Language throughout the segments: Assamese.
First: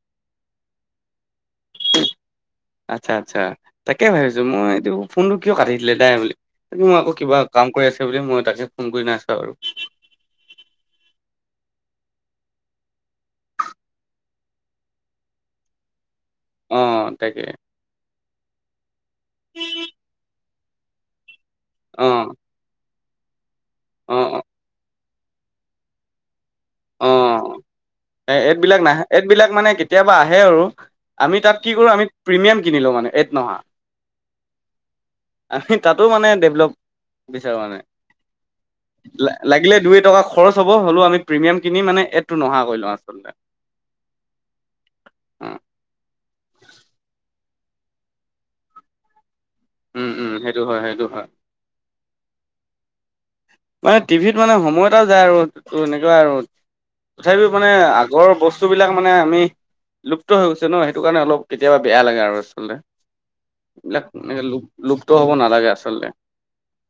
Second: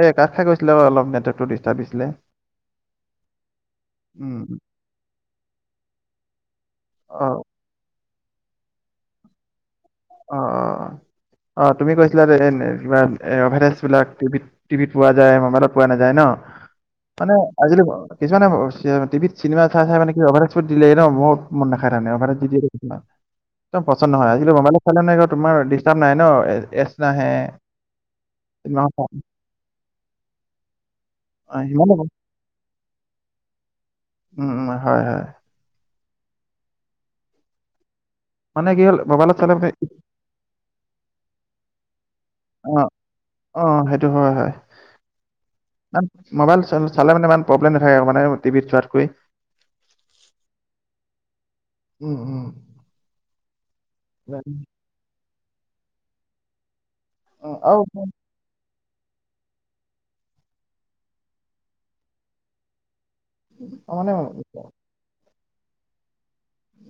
এ কাট খাই গৈছিলে আৰু অলপ নেটৱৰ্কতটো ডিষ্টাৰ্ব দিছিলে। আচ্ছা, আচ্ছা তাকে উম, ভাবিছোঁ মই এইটো ফোনটো কিয় কাটিছিলে দাই বুলি তাকে মই আকৌ অ কিবা কাম কৰি আছে বুলি মই তাকে ফোন কৰি নাছো আৰু। অ', অ', অ', তুমি কৈছিলা যে কিবা এ অভ বিলাক টিভিত পোৱা যায় মোবাইলত পোৱা নাযায় ন। অ মানে তাকে আজিকালি কিছুমানে টিভিত চিনেমা চাই, চাই মানে [unintelligible] দিলে ন ম মন নাখাই তাৰ অ মানে মোবাইলত যি টিএকদম পচন্দ অ নহয় অ আজিকালি মোবাইলত নাই তোমাৰ ডিষ্টাৰ্ব নাই ন এছ অ নাহে। এ এডবিলাক নাহে এডবিলাক মানে কেতিয়াবা আহে আৰু। আমি তাত কি কৰো সিমানে আমি কম। প্ৰিমিয়াম কিনিলোঁ মানে এট নহা। উম উম হয় হয় আমি তাতো মানে ডেভলপ বিচাৰো মানে মানে কি হ'ল মোবাইলত চালে মানে লাগিলে দুই টকা খৰচ হ'ব হ'লেও আমি প্ৰিমিয়াম কিনি মানে এইটো নোহা অ কৰি লওঁ আচলতে। অ', সেইটো হয়, হয়। অ, মোবাইল চ চালে মানে ইমান প্ৰব্লেম নাথাকে মানে টিভিত চোৱাতকৰি। উম, উম সেইটো হয়, সেইটো হয়। উম, উম। মানে টিভিত মানে সময় এটা যায় আৰু এনেকুৱা আৰু। তথাপিও মানে আৰু আগৰ বস বস্তুবলাক মানে আমি লুপ্ত হৈ গৈছে ন। সেইটো কাৰণে অলপ কেতিয়াবা বেয়া লাগে আৰু আচলতে। এইবিলাক মানে লুপ লুপ্ত হব নালাগে আচলতে।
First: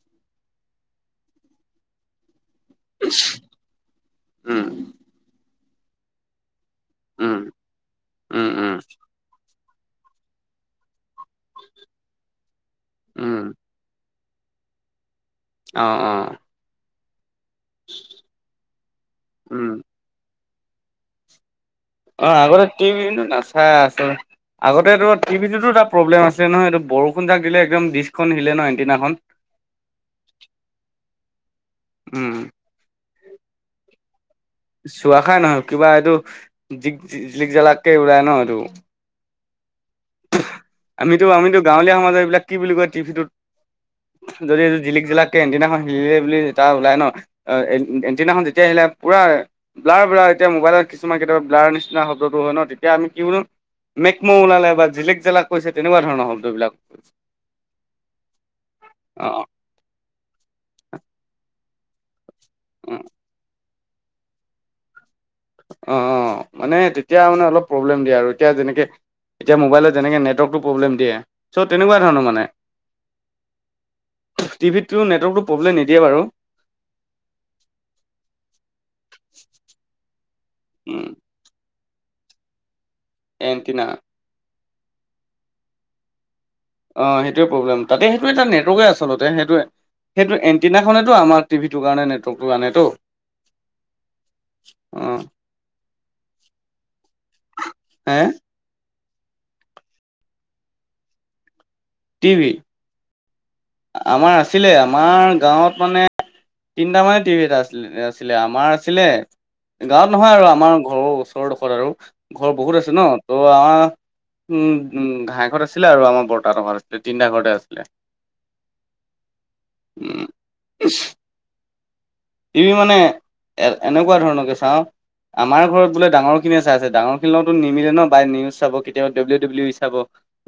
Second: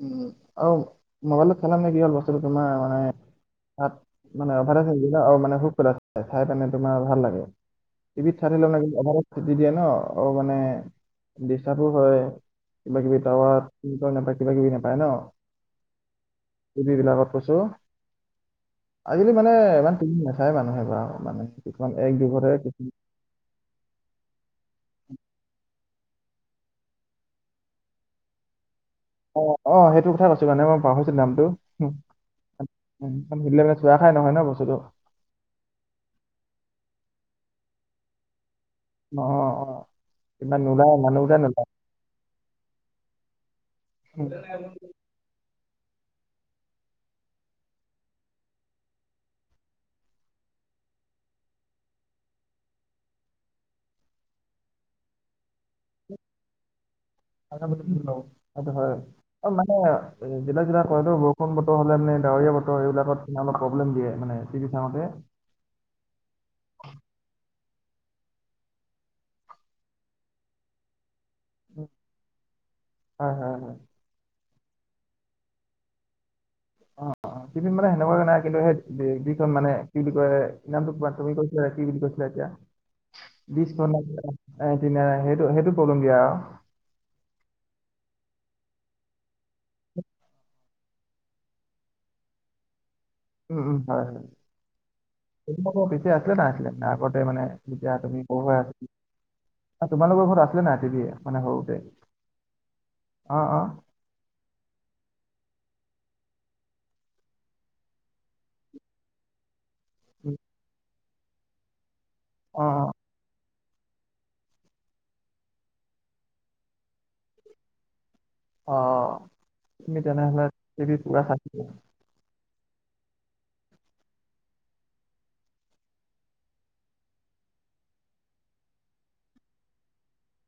উম। আৰু মোবাইলত খেলা মানে কি হ'ল, বস্তুটো তোমাৰ মানে তাত মানে উম অভাৰে [unintelligible] আৰু মানে [unintelligible] চাই কেনে তোমাৰ ভাল উম লাগে। টিভিত চাই উম থাকিলে উম মানে কি অভাৰে [unintelligible] ন আৰু মানে ডিষ্টাৰ্বো হয়। কিবা কিবি উম টাৱাৰ নাপায়। কিবা কিবি নাপায় ন। অ'। অ'। [unintelligible] বিলাকত কৈছো। আজিকালি মানে উম ইমান ফ্লীম নাচায় মানুহে বাও মানে। কিছুমান এক অ দুঘৰে আগতে কিছুমান টিভি নো নাচাই আছ আগতেটো টিভিটোতো এটা প্ৰব্লেম আছে নহয়, এইটো বৰষুণযাক দিলে একদম ডিছখন হিলে ন এণ্টিনাখন। অহ। অহ। হেইটো কথাই কৈছোঁ। মানে মই পাহৰিছো নামটো উম। [unintelligible] [unintelligible] খাই নহয় ন বস্তুটো। চোৱা খাই নহয়। কিবা এইটো জিক জিলিক-জালাককে ওলাই ন এইটো। অ। অ। ইমান নোলায় আমিতো মানুহবিলাক নোলায় আমিতো গাঁৱলীয়া সমাজৰ। এইবিলাক কি বুলি কয় টিভিটোত যদি এইটো জিলিক-জালাক কে এণ্টিনাখন হিলিলে বুলি যেতিয়া ওলাই ন। এণ্টিনাখন যেতিয়া হিলে পুৰা ব্লাৰ। ব্লাৰ। এতিয়া মোবাইলত কিছুমান কেতিয়াবা ব্লাৰ নিচিনা শব্দটো হয় ন, তেতিয়া আমি কি বুলো মেকম' ওলালে বা জিলিক-জালাক কৰিছে, তেনেকুৱা ধৰণৰ শব্দবিলাক [unintelligible] কথাটো হয়। অ' মানে জিলিক-জালাক কৰেতো, বৰষুণ বতৰ হলে মানে ডাৱৰীয়া বতৰ অ এইবিলাকত মানে অলপ প্ৰব্লেম দিয়ে মানে চি ডি চাওতে। অহ। অহ। মানে তেতিয়া মানে অলপ প্ৰব্লেম দিয়ে আৰু এতিয়া যেনেকে, এতিয়া মোবাইলত যেনেকে নেটৱৰ্কটো প্ৰব্লেম দিয়ে। চ' উম, তেনেকুৱা ধৰণৰ মানে। হয় হয় হয়। টিভিতটো নেটৱৰ্কটো প্ৰব্লেম নিদিয়ে বাৰু। অ'। অ'। কিন্তু মানে হেনেকুৱাকে নাই। কিন্তু সেই কি কয়, মানে কি বুলি উম কয় তুমি কৈ কি কয়, কি বুলি কৈছিলা এতিয়া এণ্টিনা [unintelligible] এন্টিনাৰা। হেইটো হেইটো প্ৰব্লেম দিয়ে আও। অহ। হেইটোৱে প্ৰব্লেম। তাতে হেইটো এটা নেটৱৰ্কে আচলতে। হেইটো হেইটো এন -টিনাখনেতো আমাৰ টিভিটোৰ কাৰণে নেটৱৰ্কটো আনেটো। উম। উম। হয়। হয়। অহ। [unintelligible] পিছে আছে না আছিলে, আগতে মানে যেতিয়া হে তুমি সৰু হৈ আছ তোমালোকৰ ঘৰত আছিলে নাই, টিভি মানে সৰুতে? টিভি। অ অ। আমাৰ আছিলে। আমাৰ গাঁৱত মানে তিনিটা মানে টিভি এটা আ আছিলে। আমাৰ আছিলে গাঁৱত নহয় উম, আৰু। আমাৰ ঘৰৰ ওচৰৰ ডোখৰত আৰু। ঘৰ অ বহুত অ আছে ন। ত' আ ও ও ঘাঁই ঘৰত আছিলে। আৰু আমাৰ বৰ্তা ঘৰত আছিলে। তিনিটা ঘৰ আছিল। অহ। উম তেনেহ'লে [unintelligible] টিভি মানে এনেকুৱা ধৰণকে চাওঁ আমাৰ ঘৰত বোলে ডাঙৰখিনিয়ে চাই আছে, ডাঙৰখিনিৰ লগততো নিমিলে ন। বাই নিউজ চাব, কেতিয়ালা ডাব্লিউ -ডাব্লিউ ই চাব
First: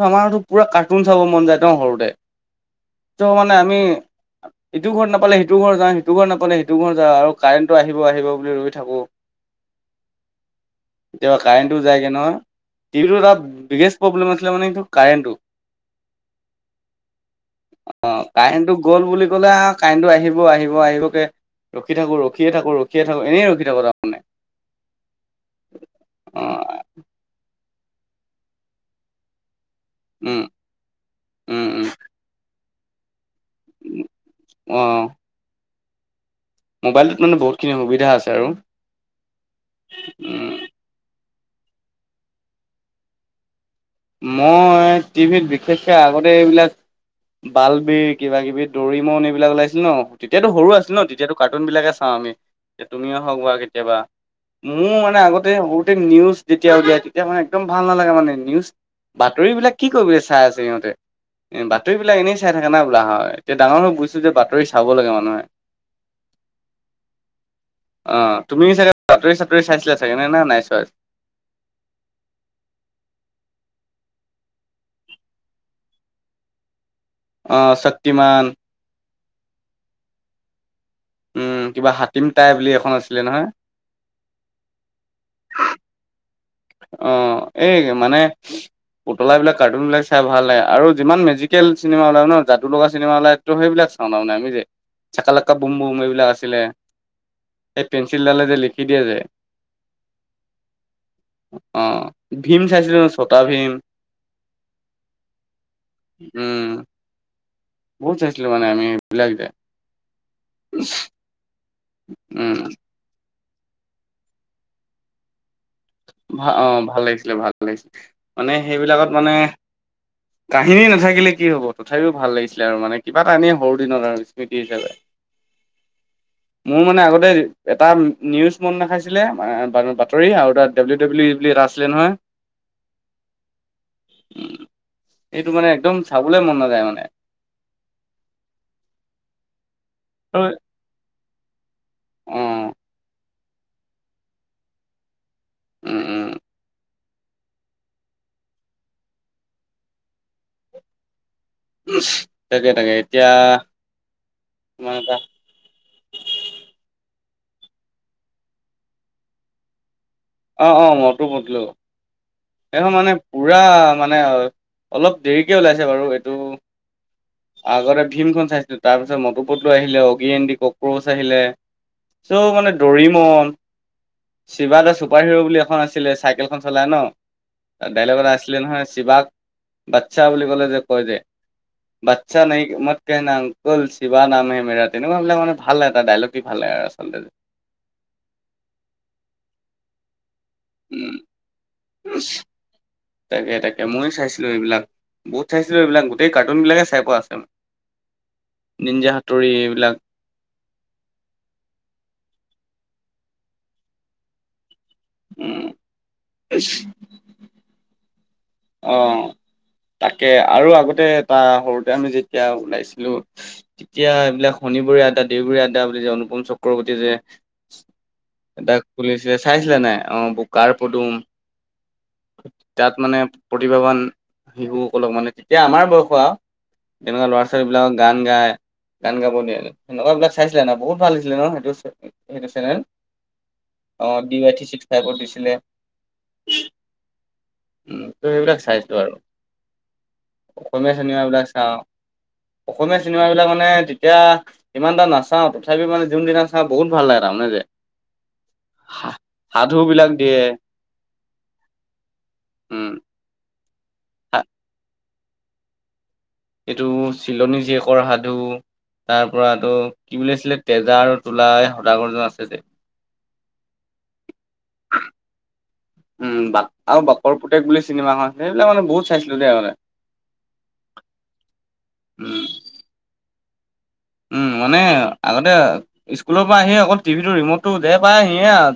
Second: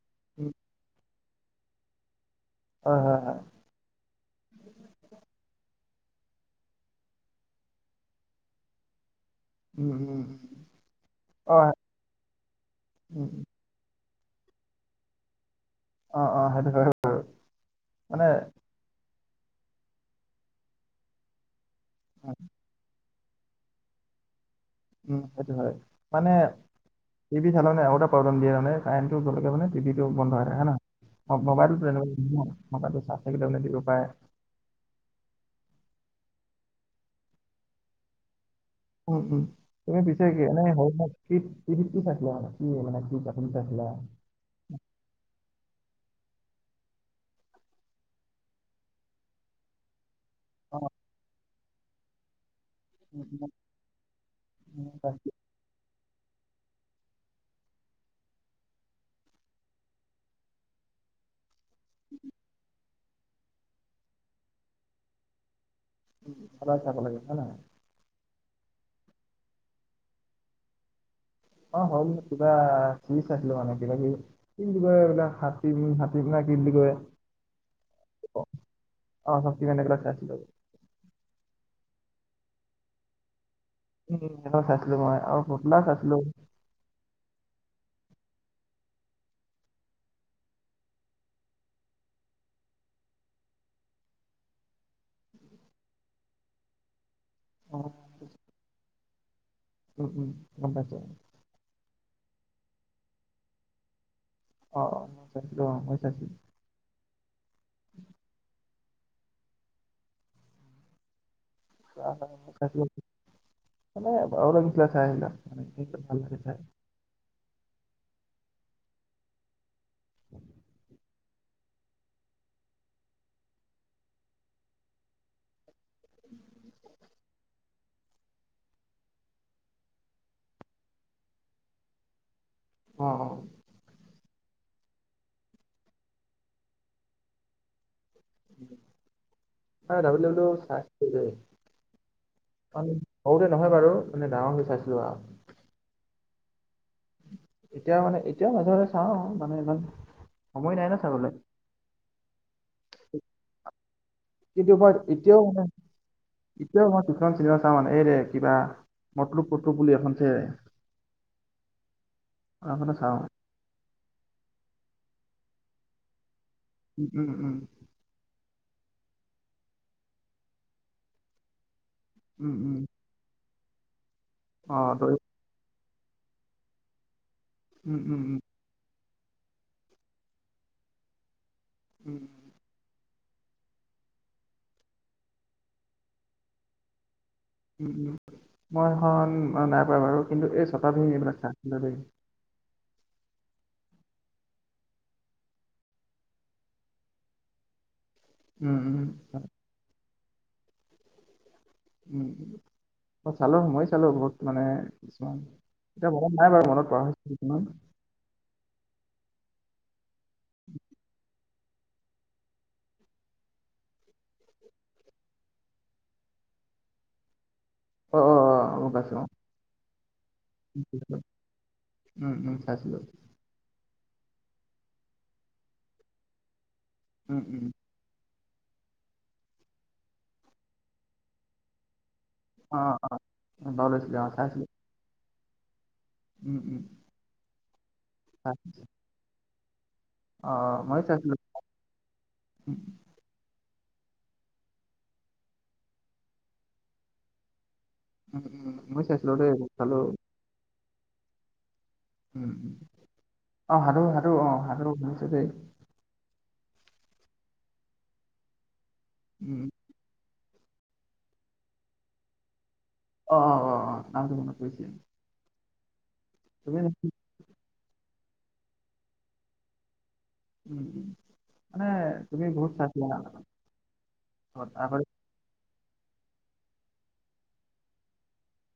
আমাৰতো পুৰা কাৰ্টুন চাব মন যায় ন সৰুতে হয়। হয়। ত' হয় মানে আমি ইটো ঘৰত নাপালে, সিটো ঘৰ যাওঁ। সিটো ঘৰ নাপালে, সিটো ঘৰ যাওঁ। আৰু কাৰেণ্টটো আহিব -আহিব বুলি ৰৈ থাকো। [inaudible] উম কেতিয়াবা অ কাৰেণ্টটো যায়গে নহয়। টিভিটো উম এটা উম। বিগেষ্ট প্ৰব্লেম আছিলে মানে এইটো কাৰেণ্টটো। অহ', অহ' সেইটো হয় বাৰু। অহ, কাৰেণ্টটো গ'ল বুলি ক'লে, কাৰেণ্টটো আহিব-আহিব আহিবকে ৰখি থাকো, ৰখিয়ে থাকো, ৰখিয়ে থাকো, এনেই ৰখি থাকো তাৰমানে। সেইটো হয়, মানে অ টিভি চালে মিনে আৰু এটা প্ৰব্লেম দিয়ে মানে কাৰেন্টোটো ভালকে মানে টিভিটো বন্ধ উম হয়, হয়নে নহয়? উম মোবাইলটো উম তেনেকুৱা, মোবাইলটো চাৰ্জ থাকিলেও মানে দিব পাৰে। অহ। মোবাইলটোত মানে বহুতখিনি সুবিধা আছে আৰু। উম', উম'। তুমি পিছে কি উম এনেই টিভি কি চাইছিলা মানে, কি মানে কি কাৰ্টোন চাইছিলা। মই টিভিত বিশেষকে আগতে এইবিলাক বাল বিৰ কিবা-কিবি দৰিমন এইবিলাক ওলাইছিল ন'। তেতিয়াতো সৰু আছিল ন' তেতিয়ো কাৰ্টুনবিলাকে চাওঁ আমি। তুমিও হওঁক বা কেতিয়াবা। মোৰ বা মানে কি আগত সৰুতে নিউজ যেতিয়া উলিয়াই তেতিয়া মানে একদম ভাল নালাগে মানে নিউজ বাতৰিবিলাক কি কৰিবলৈ চাই আছে ইহঁতে, এ বাতৰিবিলাক এনেই চাই থাকে না। লা হয়। এতিয়া ডাঙৰ মক বুজিছোঁ যে বাতৰি চাব লাগে মানুহে। সদায় চাব লাগে হয় নহয়? অহ, তুমি চাগে বাতৰি-চাতৰি চাইছিলা চাগে নে নাই চোৱা। অহ, হ'ল কিবা চিজ আছিলোঁ মানে কিবা-কিবি কি বুলি কয়, এইবিলাক হাতীম-হাকীম না কি বুলি কয়। অহ, শক্তিমান। অহ, শক্তিমান এইবিলাক চাইছিলোঁ। উম, কিবা হাতীম তাই বুলি এখন আছিলে নহয়। উম', অহ' চাইছিলোঁ মই আৰু পুতলা চাইছিলোঁ। অহ, এই মানে পুতলাবিলাক কাৰ্টুনবিলাক চাই ভাল লাগে আৰু যি মেজিক চিনেমা ওলায় ন' জাদু লগা চিনেমা ওলায়। ত' সেইবিলাক চাওঁ তাৰমানে আমি যে চাক লকা বুম-বুম এইবিলাক আছিলে। এই পেঞ্চিলডালে যে লিখি দিয়ে যে। উম', উম' গম পাইছোঁ। অহ, ভীম চাইছিলোঁ ন' ছটা ভীম। অহ', অহ' মই চাইছিলোঁ অহ, মই চাইছিলোঁ। উম বহুত চাইছিলোঁ মানে আমিবিলাক যে। অহ, উম চাইছিলোঁ মানে আৰু ভালো লাগিছিল চাই সেইবিলাক। মানে ভাল লাগে ভা চাই। অহ, ভাল লাগিছিলে, ভাল লাগিছিলে, মানে সেইবিলাকত মানে কাহিনী নাথাকিলে কি হ'ব। তথাপিওঁ ভাল লাগিছিলে আৰু মানে কিবা এটা এনেই সৰু দিনত আৰু স্মৃতি হিচাপে। মোৰ মানে আগতে এটা নিউজ মন নাখাইছিলে, বা-বাতৰি আৰু এটা ডাব্লউ-ডাব্লিউ ই বুলি এটা আছিলে নহয়। অহ', অহ'। উম, এইটো মানে একদম চাবলৈ মন নাযায় মানে। মই আৰু ডাব্লউ-ডাব্লিউ চাইছিলোঁ। অ সৰুতে নহয় বাৰু মানে ডাঙৰ হৈ চাইছিলোঁ আৰু। উম', উম'। এতিয়া মানে, এতিয়াও মাজে-মাজে চাওঁ মানে ইমান সময় নাই ন' চাবলৈ। তাকে-তাকে এতিয়া কিন্তু মই তোমাৰ এটা এতিয়াও মানে এতিয়াও মই কিছমান চিনিমা চাওঁ মানে এই ৰে কিবা মটো পটলু বুলি এখন যে অ অ মইতো বদলো আৰু এইখন মানে চাওঁ। পুৰা মানে অলপ দেৰিকে ওলাইছে বাৰু এইটো। উম, উম, উম, আগতে ভীমখন চাইছিলোঁ, তাৰপিছত মটুপটলো আহিলে, অগি এণ্ড কক্ৰচ আহিলে। চৌ উম, মানে উম, দৰিমন চিবা দা অ', চু দৈ- [unintelligible] বুলি এখন আছিলে চাইকেলখন চলাই ন উম, ডাইলক উম, এটা উম, আছিলে নহয় চিৱাক বাচ্ছা বুলি ক'লে যে কয় যে উম। বাচ্ছা নেই মই আংকুল শিবা নাম হে মেৰা তেনেকুৱাবিলাক মানে ভাল লাগে তাৰ ডাইলগ কি ভাল লাগে আৰু আচলতে। উম উম মই সেইখন নাই পোৱা বাৰু কিন্তু এই চ উম [unintelligible] তাকে তাকে মইয়ো চাইছিলো সেইবিলাক বহুত চাইছিলো সেইবিলাক গোটেই কাৰ্টুনবিলাকেই চাই পোৱা আছে মোৰ। উম, উম, নিঞ্জা হাতুৰি এইবিলাক। উম, অ চালো মইয়ো চালো বহুত মানে কিছুমান উম এতিয়া মনত নাই বাৰু মনত পৰা কিছুমান। অ তাকে আৰু আগতে এটা সৰুতে আমি যেতিয়া ওলাইছিলো তেতিয়া এইবিলাক শনিবৰীয়া আড্ডা দেওবৰীয়া আড্ডা বুলি যে অনুপম চক্ৰৱৰ্তীয়ে যে অ', অ', অ, তাক গম পাইছোঁ অ'। খুলিছিলে চাইছিলে নাই? অ ব বুকাৰ পদুম উম, উম, তাত চাইছিলোঁ মানে প্ৰতিভাৱান শিশুসকলক মানে তেতিয়া আমাৰ বয়সৰ আও তেনেকুৱা উম, উম, ল'ৰা-ছোৱালীবিলাকক গান গাই গান গাব দিয়ে তেনেকুৱাবিলাক চাইছিলা নে বহুত ভাল লাগিছিলে ন সেইটো চা সেইটো চেনেল অ', বাৰু অ লৈছিলোঁ ডি ৱাই থ্ৰী চাইছিলোঁ ছিক্স ফাইভত দিছিলে। উম উম। অ সেইবিলাক চাইছিলোঁ চাইছো আৰু অ', অ, অসমীয়া ময়ো চাইছিলোঁ চিনেমাবিলাক চাও উম, অসমীয়া চি চিনেমাবিলাক মানে তেতিয়া ইমান এটা নাচাও তথাপিও মানে যোন দিনা চাওঁ বহুত ভাল লাগে তাৰমানে যে। উম মই সা চাইছিলো দেই সেইবোৰ সাধু চালো। বিলাক দিয়ে উম অ সাধু সাধু অ সাধু শুনিছো দেই। এইটো চিলনী জীয়েকৰ সাধু তাৰ পৰা উম, তোৰ কি বুলি আছিলে তেজা আৰু তোলা এই সদাগৰজন আছে যে। অ অ অ অ নামটো মনত পৰিছে। উম বাক তুমি আৰু বাকৰ পুতেক বুলি চিনেমাখন সেইবিলাক মানে বহুত চাইছিলো দেই আগতে। উম উম মানে তুমি উম বহুত চাইছিলা আগতে। উম মানে আগতে স্কুলৰ পৰা আহি অকল টিভিটো ৰিমটটো যে পায় সিয়ে আও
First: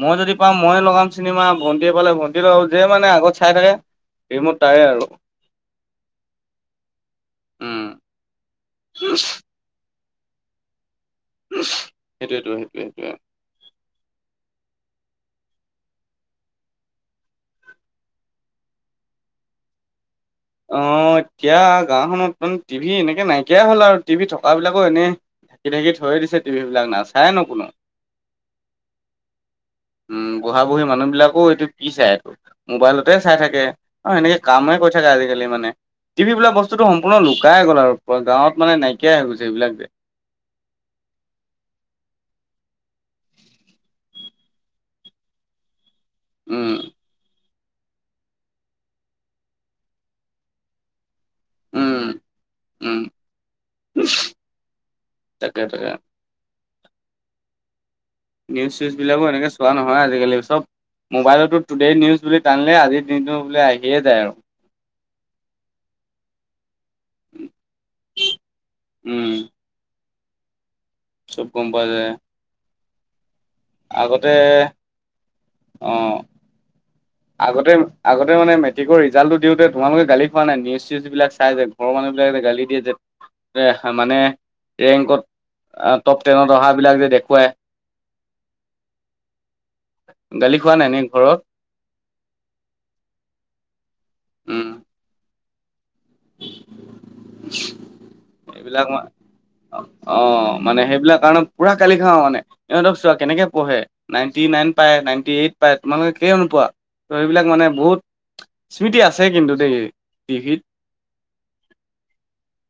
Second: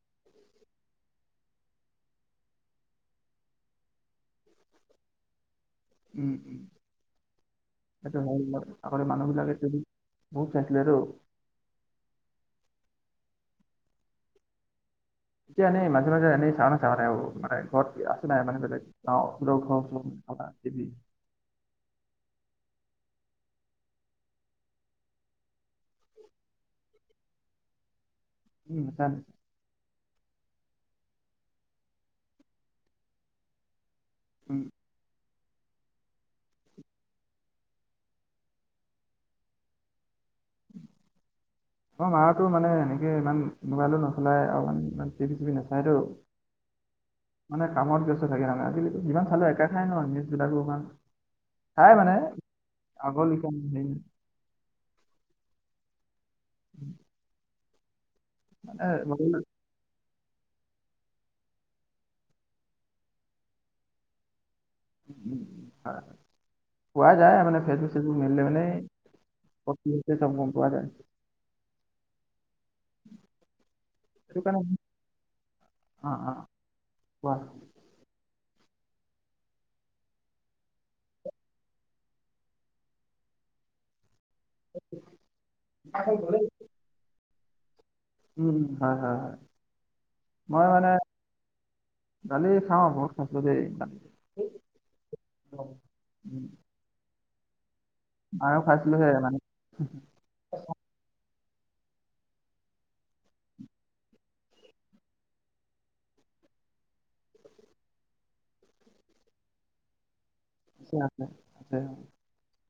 মই যদি পাম মইয়ে লগাম চিনেমা, ভণ্টিয়ে পালে ভণ্টিয়ে লগাব যে মানে আগত চাই থাকে ৰিমত তাৰে আৰু। উম উম উম সেইটো হয় আগতে মানুহবিলাকে যদি বহুত চাইছিলেটো। সেইটোৱটো সেইটোৱে সেইটোৱে। এতিয়া এনেই মাজে মাজে এনেই চাও নেচাও সেইবোৰ মানে ঘৰত আছে নাই মানে ধৰি ল অ সৰ ঘৰ থকা অ টিভি এতিয়া গাঁওখনত চোন টিভি এনেকে নাইকিয়াই হ'ল আৰু টিভি থকা বিলাকো এনেই তেনেকেই থৈয়ে দিছে টিভিবিলাক নাচায়ে ন কোনোও। উম নাচায়। উম বুঢ়া-বুঢ়ী মানুহবিলাকো এইটো কি চাই এইটো মোবাইলতে চাই থাকে অ এনেকে উম কামহে কৰি থাকে আজি লমানে টিভি বিলাক বস্তুটো সম্পূৰ্ণ লুকাই গ'ল আৰু গাঁৱত মানে নাইকিয়াই হৈ গৈছেইবিলাক যে [inaudible] অ হয় আৰু তোৰ মানে এনেকে ইমান মোবাইলো নচলাই আৰু মানে ইমান টিভি-চিভি নাচায়টো। উম। মানে কামত ব্যস্ত থাকে নে আজিকালিটো যিমান চালেও একে কথাই ন নিউজবিলাকৰ কাৰণে। চাই উম মানে উম আগৰ লিখিয়া তাকে তাকে। [unintelligible] মানে নিউজ-চিউজবিলাকো মোবাইলত এনেকে চোৱা নহয় আজিকালি চব মোবাইলটো টুডে নিউজ বুলি টানিলে আজিৰ দিনটো বোলি আহিয়ে যায় আৰু। পোৱা যায় মানে ফেচবুক চেচবুক মেলিলে মানে উম কি হৈছে তাক গ'ম পোৱা নায়। চব গ'ম পাই যায়। আগতে সেইটো কাৰণে অ' কোৱা আগতে আগতে মানে মেট্ৰিকৰ ৰিজাল্ট দিওঁতে তোমালোক গালি খোৱা নাই? নিউজ চিউজবিলাক চায় যে ঘৰৰ মানুহ বিলাকে গালি দিয়ে যে। মানে ৰেংকত টপ টেনত অহা বিলাক যে দেখুৱাই। উম, হয়, হয়, হয়। গালি মই খোৱা নাই মানে নে ঘৰত? উম, [unintelligible] আৰু এইবিলাক মা খাইছিলোহে মানে অ' মানে সেইবিলাক কাৰণত পুৰা গালি খাওঁ, মানে ইহঁতক চোৱা কেনেকে পঢ়ে। নাইনটি নাইন পায়, নাইনটি এইট পায়, তোমালোকে কেলেই নোপোৱা। ত' সেইবিলাক মানে বহুত স্মৃতি আছে কিন্তু দেই টিভিত। আছে, আছে।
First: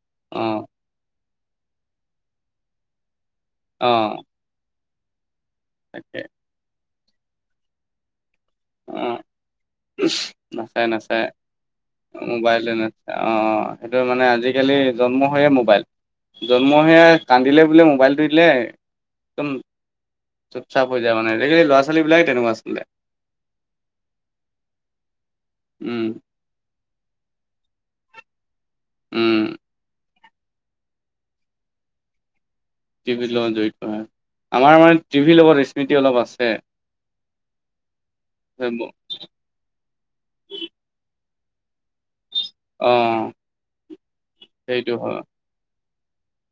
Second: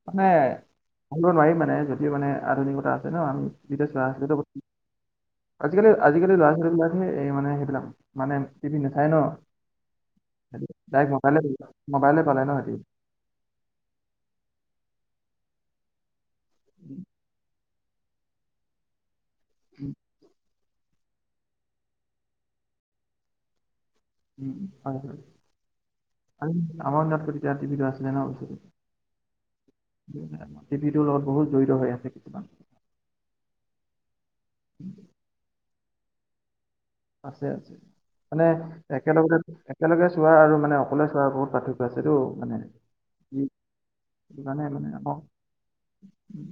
মানে অ', ভাবিব নোৱাৰিম মানে যদিও মানে আধুনিকতা আছে ন। আমি তিয়া চৰা অ', আছিলো, আজিকালি তাকে আজিকালি ল'ৰা ছোৱালীবিলাকে এই মানে সেইবিলাক মানে টিভি নাচায় ন, অ', নাচায় ডাইৰেক্ট মোবাইলে মোবাইলে পালে ন সিহঁতি। অঁ সেইটো মানে আজিকালি জন্ম হয়য়ে মোবাইল। জন্মহৈয়ে কান্দিলে বোলে মোবাইলটো দিলে একদ উম। চুপ চাপ হৈ যায় মানে, আজি কালি ল'ৰা ছাৱালী বিলাক তেনেকুৱা আছিলে। উম, হয়, হয়। উম। আমাৰ দিনাত আকৌ তেতিয়া টিভিটো আছিলে ন, বস্তটো উম। টিভিটোৰ লগ বহুত জড়িত হৈ আছে কিছুমান। টিভিৰ লগত জড়িত হয়, আমাৰ মানে টিভিৰ লগত স্মৃতি অলপ আছে। আছে, আছে মানে একেলগতে একেলগে চোৱা আৰু মানে অকলে চোৱাৰ বহুত পাৰ্থক্য আছেটো মানে। অঁ। জানে, জানে অ' উম।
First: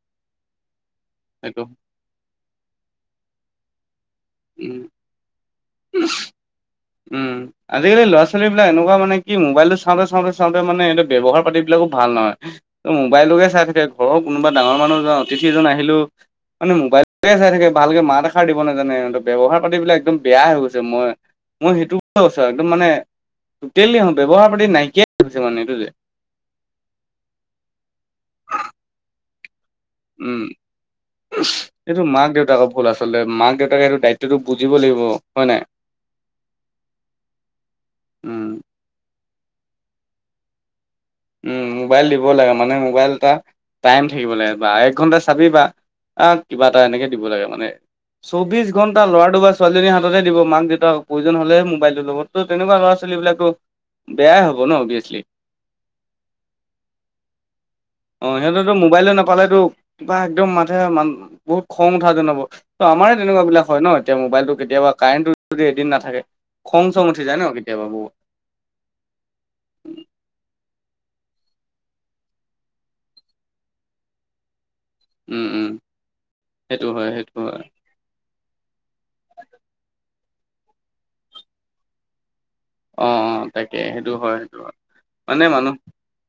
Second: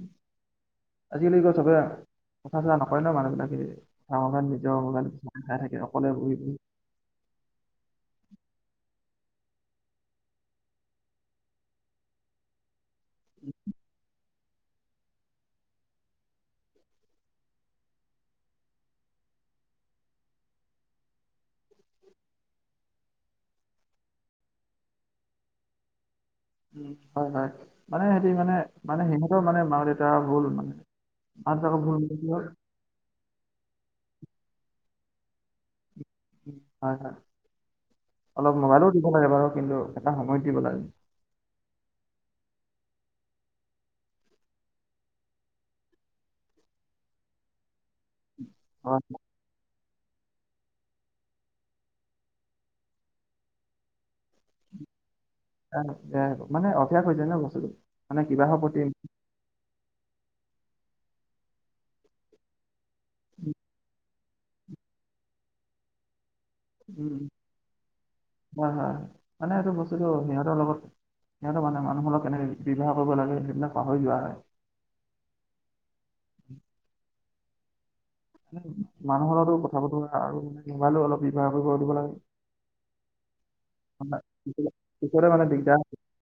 আজিকালি আকৌ সেইটো চবে কথা চথা নকয় ন, মানুহবিলাকে ধ উম নিজৰ মবাইল দেখাই থাকে অকলে বহি বহি। উম। আজিকালি ল'ৰা ছোৱালী বিলাক এনেকুৱা মানে কি মোবাইলটো চাওঁতে চাওঁতে চাওঁতে মানে সিহ'তৰ ব্যৱহাৰ পাতি বিলাকো ভাল নহয়। ত মোবাইলটোকে চাই থাকে ঘৰৰ কোনোবা ডাঙৰ মানুহজন অতিথি এজন আহিলেও মানে মোবাইলটোকে চাই থাকে ভালকে মাত এষাৰ দিব নাজানে, ব্যৱহাৰ পাতিবিলাক একদম বেয়া হৈ গৈছে। মই মই সেইটো কৈছোঁ একদম মানে টোটেলি ব্যৱহাৰ পাতি নাইকিয়াই হৈছে মানে। এইটো যে উম, হয়, হয় মানে সিহ'তে মানে মানে সিহঁতৰ মানে মা দে টা উম ভুল মানে মাক দেউতাকৰ ভুল হ'ল আচলতে মাক দেউতাকে এইটো দায়িত্বটো বুজিব লাগিব হয় নে নাই? হয়, হয় উম অলপ মোবাইলো দিব লাগে বাৰু, কিন্তু এটা সময়ত দিব লাগে। উম মোবাইল দিব লাগে, মানে মোবাইল এটা টাইম থাকিব লাগে বা এক ঘণ্টা চাবি বা আহ কিবা এটা এনেকে দিব লাগে মানে, চৌবিছ হয় ঘণ্টা ল'ৰাটো বচ ছোৱালীজনী হাততে দিব, মাক দেউতাক প্ৰয়োজন হ'লেহে মোবাইলটো ল'ব। তো তেনেকুৱা লৰা ছোৱালী বিলাকতো বেয়াই হ'ব ন অবিয়াচলি। বেয়া হ'ব, সেয়াইটো মানে অভ্যাস হৈ যায় ন বস্তুটো। মানে অ' কিবাহৰ সিহঁতৰতো প্ৰতি ম'বাইল না পালেতো বা একদম মাথা মান বহুত খং উঠা যেন হ'ব ত' আমাৰে তেনেকুৱা বিলাক হয় ন? এতিয়া মোবাইলতটো কেতিয়াবা কাৰেণ্টটো যদি এদিন নাথাকে খং চং উম, উঠি যায় ন কেতিয়াবা বহুত। হয়, হয়, হয় মানে এইটো বস্তুতটো সিহঁতৰ লগত সিহঁতে মানে মানুহৰ লগত কেনেক ব্যৱহাৰ কৰিব লাগে সেইবিলাক পাহৰি যোৱা হয়। উম উম সেইটো হয় সেইটো হয়। মানুহৰ লগতো কথা বতৰা আৰু মানে [unintelligible] অলপ ব্যৱহাৰ কৰিব শিকিব অ অ তাকে লাগে। সেইটো হয় সেইটো হয় [unintelligible] মানে দিগদাৰ